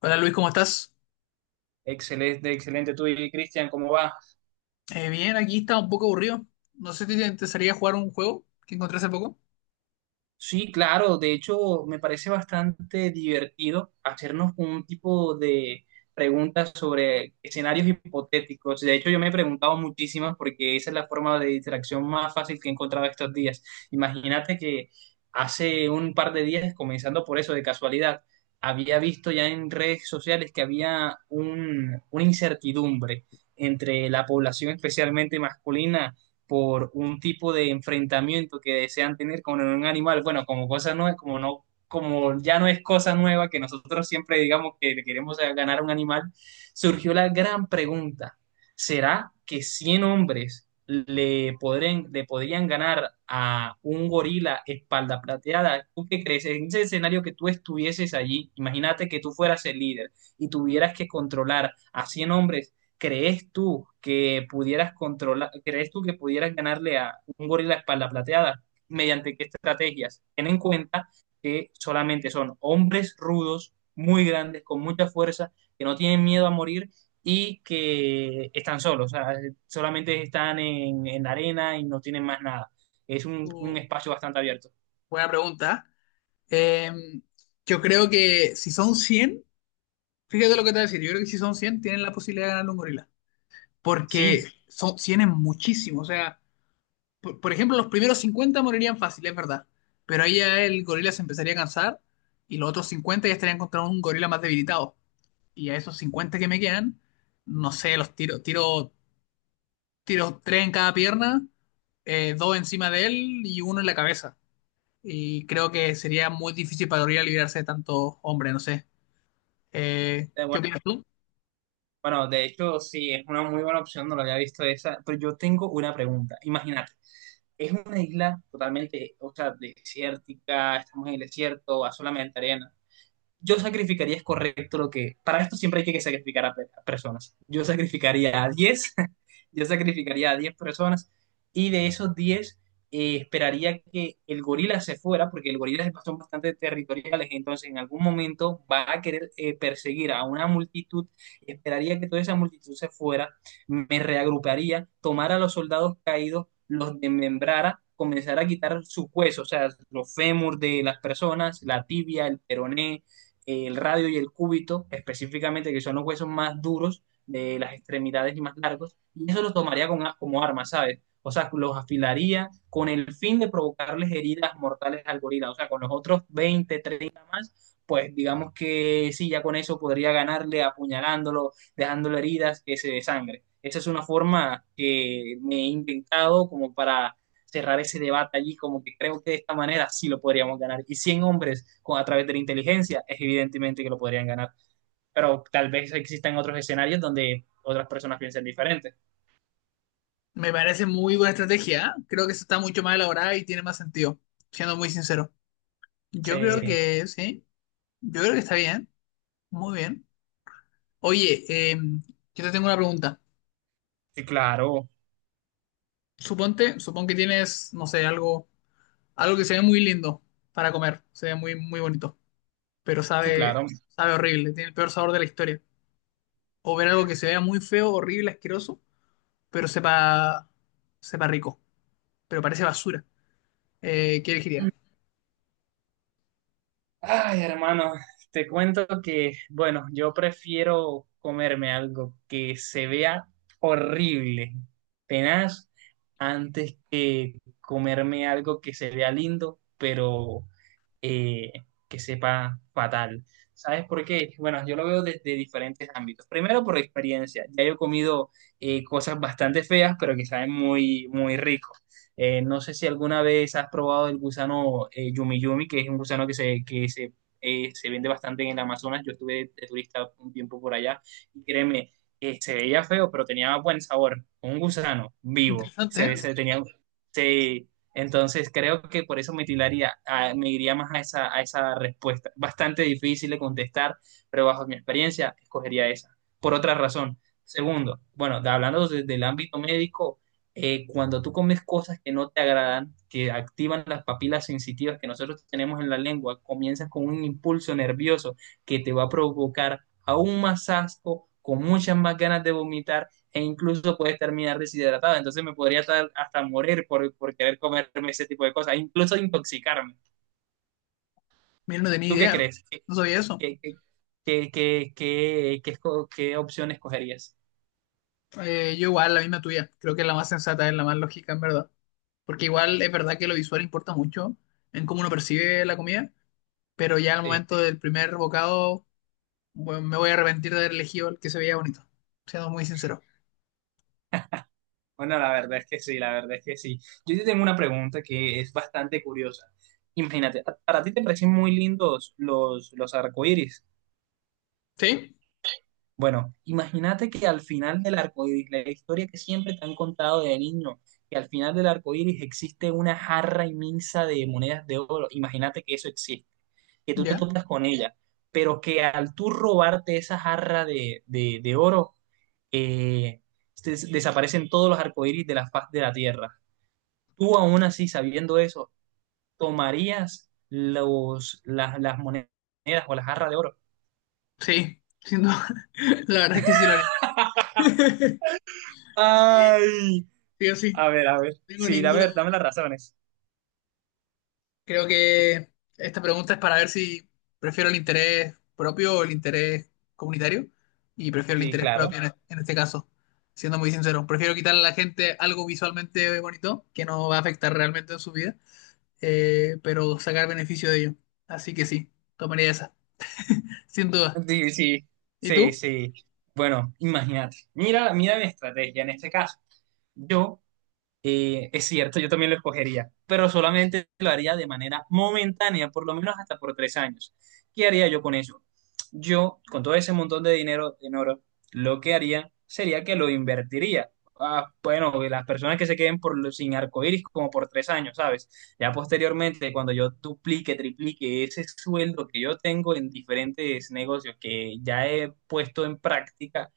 Hola Luis, ¿cómo estás? Excelente, excelente. Tú y Cristian, ¿cómo va? Bien, aquí está un poco aburrido. No sé si te interesaría jugar un juego que encontré hace poco. Sí, claro, de hecho me parece bastante divertido hacernos un tipo de preguntas sobre escenarios hipotéticos. De hecho, yo me he preguntado muchísimas porque esa es la forma de distracción más fácil que he encontrado estos días. Imagínate que hace un par de días, comenzando por eso de casualidad, había visto ya en redes sociales que había una incertidumbre entre la población especialmente masculina por un tipo de enfrentamiento que desean tener con un animal, bueno, como cosa no es como no como ya no es cosa nueva que nosotros siempre digamos que le queremos ganar a un animal, surgió la gran pregunta, ¿será que 100 hombres le podrían ganar a un gorila espalda plateada? ¿Tú qué crees? En ese escenario que tú estuvieses allí, imagínate que tú fueras el líder y tuvieras que controlar a 100 hombres. ¿Crees tú que pudieras ganarle a un gorila espalda plateada? ¿Mediante qué estrategias? Ten en cuenta que solamente son hombres rudos, muy grandes, con mucha fuerza, que no tienen miedo a morir y que están solos, o sea, solamente están en la arena y no tienen más nada. Es un, Uh, un espacio bastante abierto. buena pregunta. ¿eh? Eh, yo creo que si son 100, fíjate lo que te voy a decir. Yo creo que si son 100 tienen la posibilidad de ganar un gorila. Porque Sí. son 100 es muchísimo. O sea, por ejemplo, los primeros 50 morirían fácil, es verdad. Pero ahí ya el gorila se empezaría a cansar y los otros 50 ya estarían contra un gorila más debilitado y a esos 50 que me quedan, no sé, los tiro tres en cada pierna, dos encima de él y uno en la cabeza. Y creo que sería muy difícil para Gabriela librarse de tanto hombre, no sé. Eh, ¿Qué opinas tú? Bueno, de hecho, sí, es una muy buena opción, no lo había visto esa, pero yo tengo una pregunta. Imagínate, es una isla totalmente, o sea, desértica, estamos en el desierto, va solamente arena. Yo sacrificaría, es correcto lo que, para esto siempre hay que sacrificar a personas. Yo sacrificaría a 10 yo sacrificaría a 10 personas, y de esos 10 esperaría que el gorila se fuera, porque el gorila son bastante territoriales, entonces en algún momento va a querer perseguir a una multitud, esperaría que toda esa multitud se fuera, me reagruparía, tomara a los soldados caídos, los desmembrara, comenzara a quitar sus huesos, o sea, los fémur de las personas, la tibia, el peroné, el radio y el cúbito, específicamente, que son los huesos más duros de las extremidades y más largos, y eso los tomaría con como arma, ¿sabes? O sea, los afilaría con el fin de provocarles heridas mortales al gorila. O sea, con los otros 20 30 más, pues digamos que sí, ya con eso podría ganarle apuñalándolo, dejándole heridas que se desangre. Esa es una forma que me he inventado como para cerrar ese debate allí, como que creo que de esta manera sí lo podríamos ganar. Y 100 hombres, con, a través de la inteligencia, es evidentemente que lo podrían ganar. Pero tal vez existan otros escenarios donde otras personas piensen diferente. Me parece muy buena estrategia. ¿Eh? Creo que esa está mucho más elaborada y tiene más sentido, siendo muy sincero. Yo creo Sí, sí que sí, yo creo que está bien, muy bien. Oye, eh, yo te tengo una pregunta. sí, claro, Supón que tienes, no sé, algo que se ve muy lindo para comer, se ve muy, muy bonito pero sí, claro. sabe horrible, tiene el peor sabor de la historia. O ver algo que se vea muy feo, horrible, asqueroso, pero sepa rico, pero parece basura. ¿Qué elegiría? Ay, hermano, te cuento que, bueno, yo prefiero comerme algo que se vea horrible, tenaz, antes que comerme algo que se vea lindo, pero eh, que sepa fatal. ¿Sabes por qué? Bueno, yo lo veo desde diferentes ámbitos. Primero, por experiencia. Ya yo he comido cosas bastante feas, pero que saben muy, muy rico. No sé si alguna vez has probado el gusano Yumi Yumi, que es un gusano que se, se vende bastante en el Amazonas. Yo estuve de turista un tiempo por allá y créeme, se veía feo, pero tenía buen sabor. Un gusano vivo. Interesante, Se, ¿eh? ve- se tenía, se, Entonces creo que por eso me tiraría, me iría más a esa respuesta. Bastante difícil de contestar, pero bajo mi experiencia escogería esa. Por otra razón. Segundo, bueno, hablando desde el ámbito médico, cuando tú comes cosas que no te agradan, que activan las papilas sensitivas que nosotros tenemos en la lengua, comienzas con un impulso nervioso que te va a provocar aún más asco, con muchas más ganas de vomitar e incluso puedes terminar deshidratado. Entonces me podría hasta morir querer comerme ese tipo de cosas, incluso intoxicarme. Mira, no tenía ¿Tú qué idea, crees? No sabía eso. qué, qué, qué qué qué qué opción escogerías? Yo igual, la misma tuya, creo que es la más sensata, es la más lógica, en verdad. Porque igual es verdad que lo visual importa mucho en cómo uno percibe la comida, pero ya al Sí. momento del primer bocado, bueno, me voy a arrepentir de haber elegido el que se veía bonito, siendo muy sincero. Bueno, la verdad es que sí, la verdad es que sí. Yo te tengo una pregunta que es bastante curiosa. Imagínate, ¿para ti te parecen muy lindos los arcoíris? ¿Sí? Bueno, imagínate que al final del arcoíris, la historia que siempre te han contado de niño, que al final del arcoíris existe una jarra inmensa de monedas de oro. Imagínate que eso existe, que tú te ¿Ya? topas con ella, pero que al tú robarte esa jarra de oro, eh, desaparecen todos los arcoíris de la faz de la tierra. Tú aún así, sabiendo eso, ¿tomarías las monedas o las jarras de oro? Sí, sin duda. La verdad es que sí lo haría. Sí, Ay, sí o sí, no a ver, a ver. tengo Sí, a ninguna ver, duda. dame las razones. Creo que esta pregunta es para ver si prefiero el interés propio o el interés comunitario. Y prefiero el Sí, interés claro. propio en este caso, siendo muy sincero. Prefiero quitarle a la gente algo visualmente bonito que no va a afectar realmente en su vida, pero sacar beneficio de ello. Así que sí, tomaría esa, sin duda. Sí, sí, ¿Y sí, tú? sí. Bueno, imagínate. Mira, mira mi estrategia en este caso. Yo Es cierto, yo también lo escogería, pero solamente lo haría de manera momentánea, por lo menos hasta por 3 años. ¿Qué haría yo con eso? Yo, con todo ese montón de dinero en oro, lo que haría sería que lo invertiría. Ah, bueno, las personas que se queden por, sin arcoíris como por 3 años, ¿sabes? Ya posteriormente, cuando yo duplique, triplique ese sueldo que yo tengo en diferentes negocios que ya he puesto en práctica,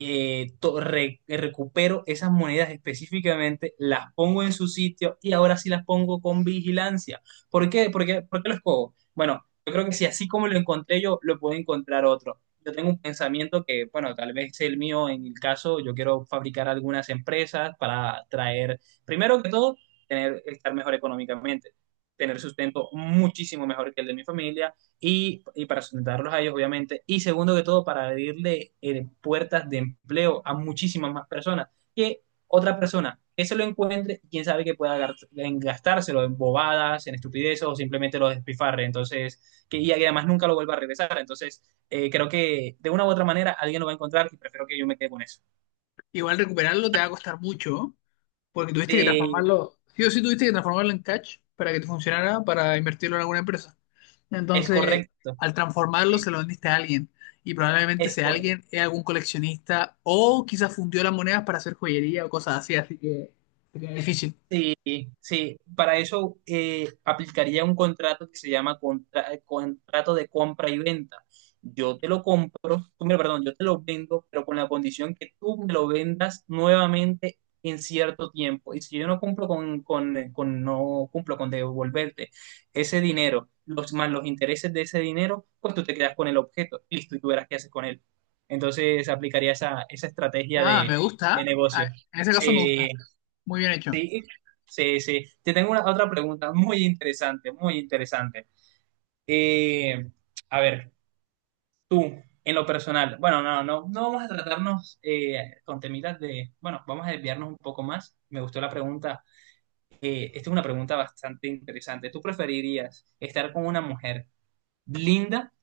recupero esas monedas específicamente, las pongo en su sitio y ahora sí las pongo con vigilancia. ¿Por qué? ¿Por qué lo escojo? Bueno, yo creo que si así como lo encontré yo, lo puede encontrar otro. Yo tengo un pensamiento que, bueno, tal vez el mío en el caso, yo quiero fabricar algunas empresas para traer, primero que todo, tener, estar mejor económicamente, tener sustento muchísimo mejor que el de mi familia y para sustentarlos a ellos, obviamente. Y segundo que todo, para abrirle puertas de empleo a muchísimas más personas. Que otra persona que se lo encuentre, quién sabe que pueda gastárselo en bobadas, en estupideces o simplemente lo despifarre. Entonces, que, y además nunca lo vuelva a regresar. Entonces, creo que de una u otra manera alguien lo va a encontrar y prefiero que yo me quede con eso. Igual recuperarlo te va a costar mucho, ¿no? Porque tuviste que Eh, transformarlo, sí o sí tuviste que transformarlo en cash para que te funcionara para invertirlo en alguna empresa. es Entonces, correcto. al transformarlo Sí, se lo vendiste a alguien. Y probablemente es ese correcto. alguien es algún coleccionista o quizás fundió las monedas para hacer joyería o cosas así, así que es difícil. Sí, sí, para eso aplicaría un contrato que se llama contrato de compra y venta. Yo te lo compro, tú perdón, yo te lo vendo, pero con la condición que tú me lo vendas nuevamente en cierto tiempo. Y si yo no cumplo con- no cumplo con devolverte ese dinero, los, más los intereses de ese dinero, pues tú te quedas con el objeto, listo, y tú verás qué haces con él. Entonces aplicaría esa estrategia Ah, me de gusta. negocio. Ah, en ese caso me Sí, gusta. Muy bien hecho. sí, sí, sí. Te tengo otra pregunta muy interesante, muy interesante. Eh, a ver, tú, en lo personal, bueno, no, no, no vamos a tratarnos con temitas de, bueno, vamos a desviarnos un poco más. Me gustó la pregunta. Esta es una pregunta bastante interesante. ¿Tú preferirías estar con una mujer linda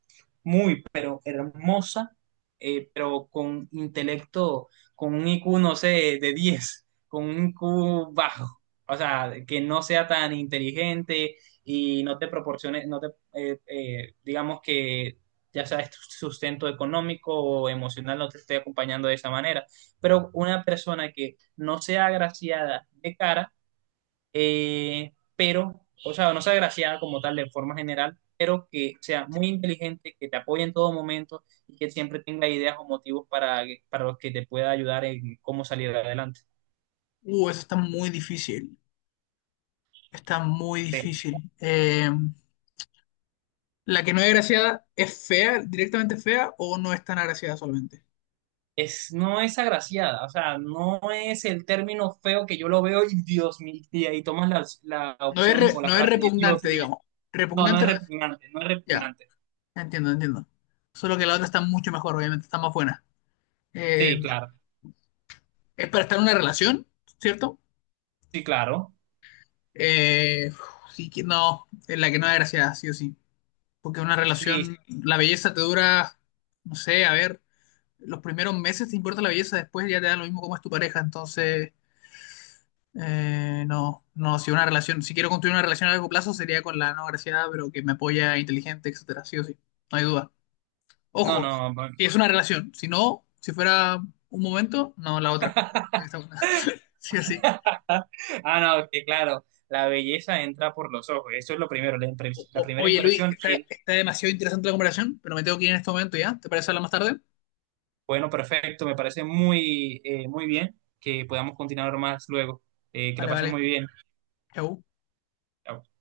muy, pero hermosa, pero con intelecto, con un IQ, no sé, de 10 con un IQ bajo? O sea, que no sea tan inteligente y no te proporcione, no te, digamos que ya sabes, tu sustento económico o emocional no te esté acompañando de esa manera. Pero una persona que no sea agraciada de cara, pero, o sea, no sea agraciada como tal de forma general, pero que sea muy inteligente, que te apoye en todo momento y que siempre tenga ideas o motivos para los que te pueda ayudar en cómo salir adelante. Eso está muy difícil. Está muy Eh, difícil. ¿La que no es agraciada es fea, directamente fea o no es tan agraciada solamente? No es agraciada, o sea, no es el término feo que yo lo veo y Dios mío, y ahí tomas la opción o la No es frase de Dios repugnante, mío. digamos. No, no Repugnante es no es. repugnante, no es Ya, repugnante. entiendo, entiendo. Solo que la otra está mucho mejor, obviamente, está más buena. Sí, Eh, claro, es para estar en una relación, ¿cierto? sí, claro. Eh, sí que no, es la que no da gracia, sí o sí. Porque una Sí, relación, la belleza te dura, no sé, a ver, los primeros meses te importa la belleza, después ya te da lo mismo cómo es tu pareja. Entonces, no, no, si una relación, si quiero construir una relación a largo plazo sería con la no graciada, pero que me apoya, inteligente, etcétera, sí o sí. No hay duda. no, Ojo, no. que es una relación. Si no, si fuera un momento, no la otra. Esta una. Sí, así. Ah, no, que claro, la belleza entra por los ojos, eso es lo primero, la primera Oye, Luis, impresión. Y está demasiado interesante la conversación, pero me tengo que ir en este momento ya. ¿Te parece hablar más tarde? bueno, perfecto, me parece muy, muy bien que podamos continuar más luego. Que la Vale, pases vale. muy bien. Chau. Chao.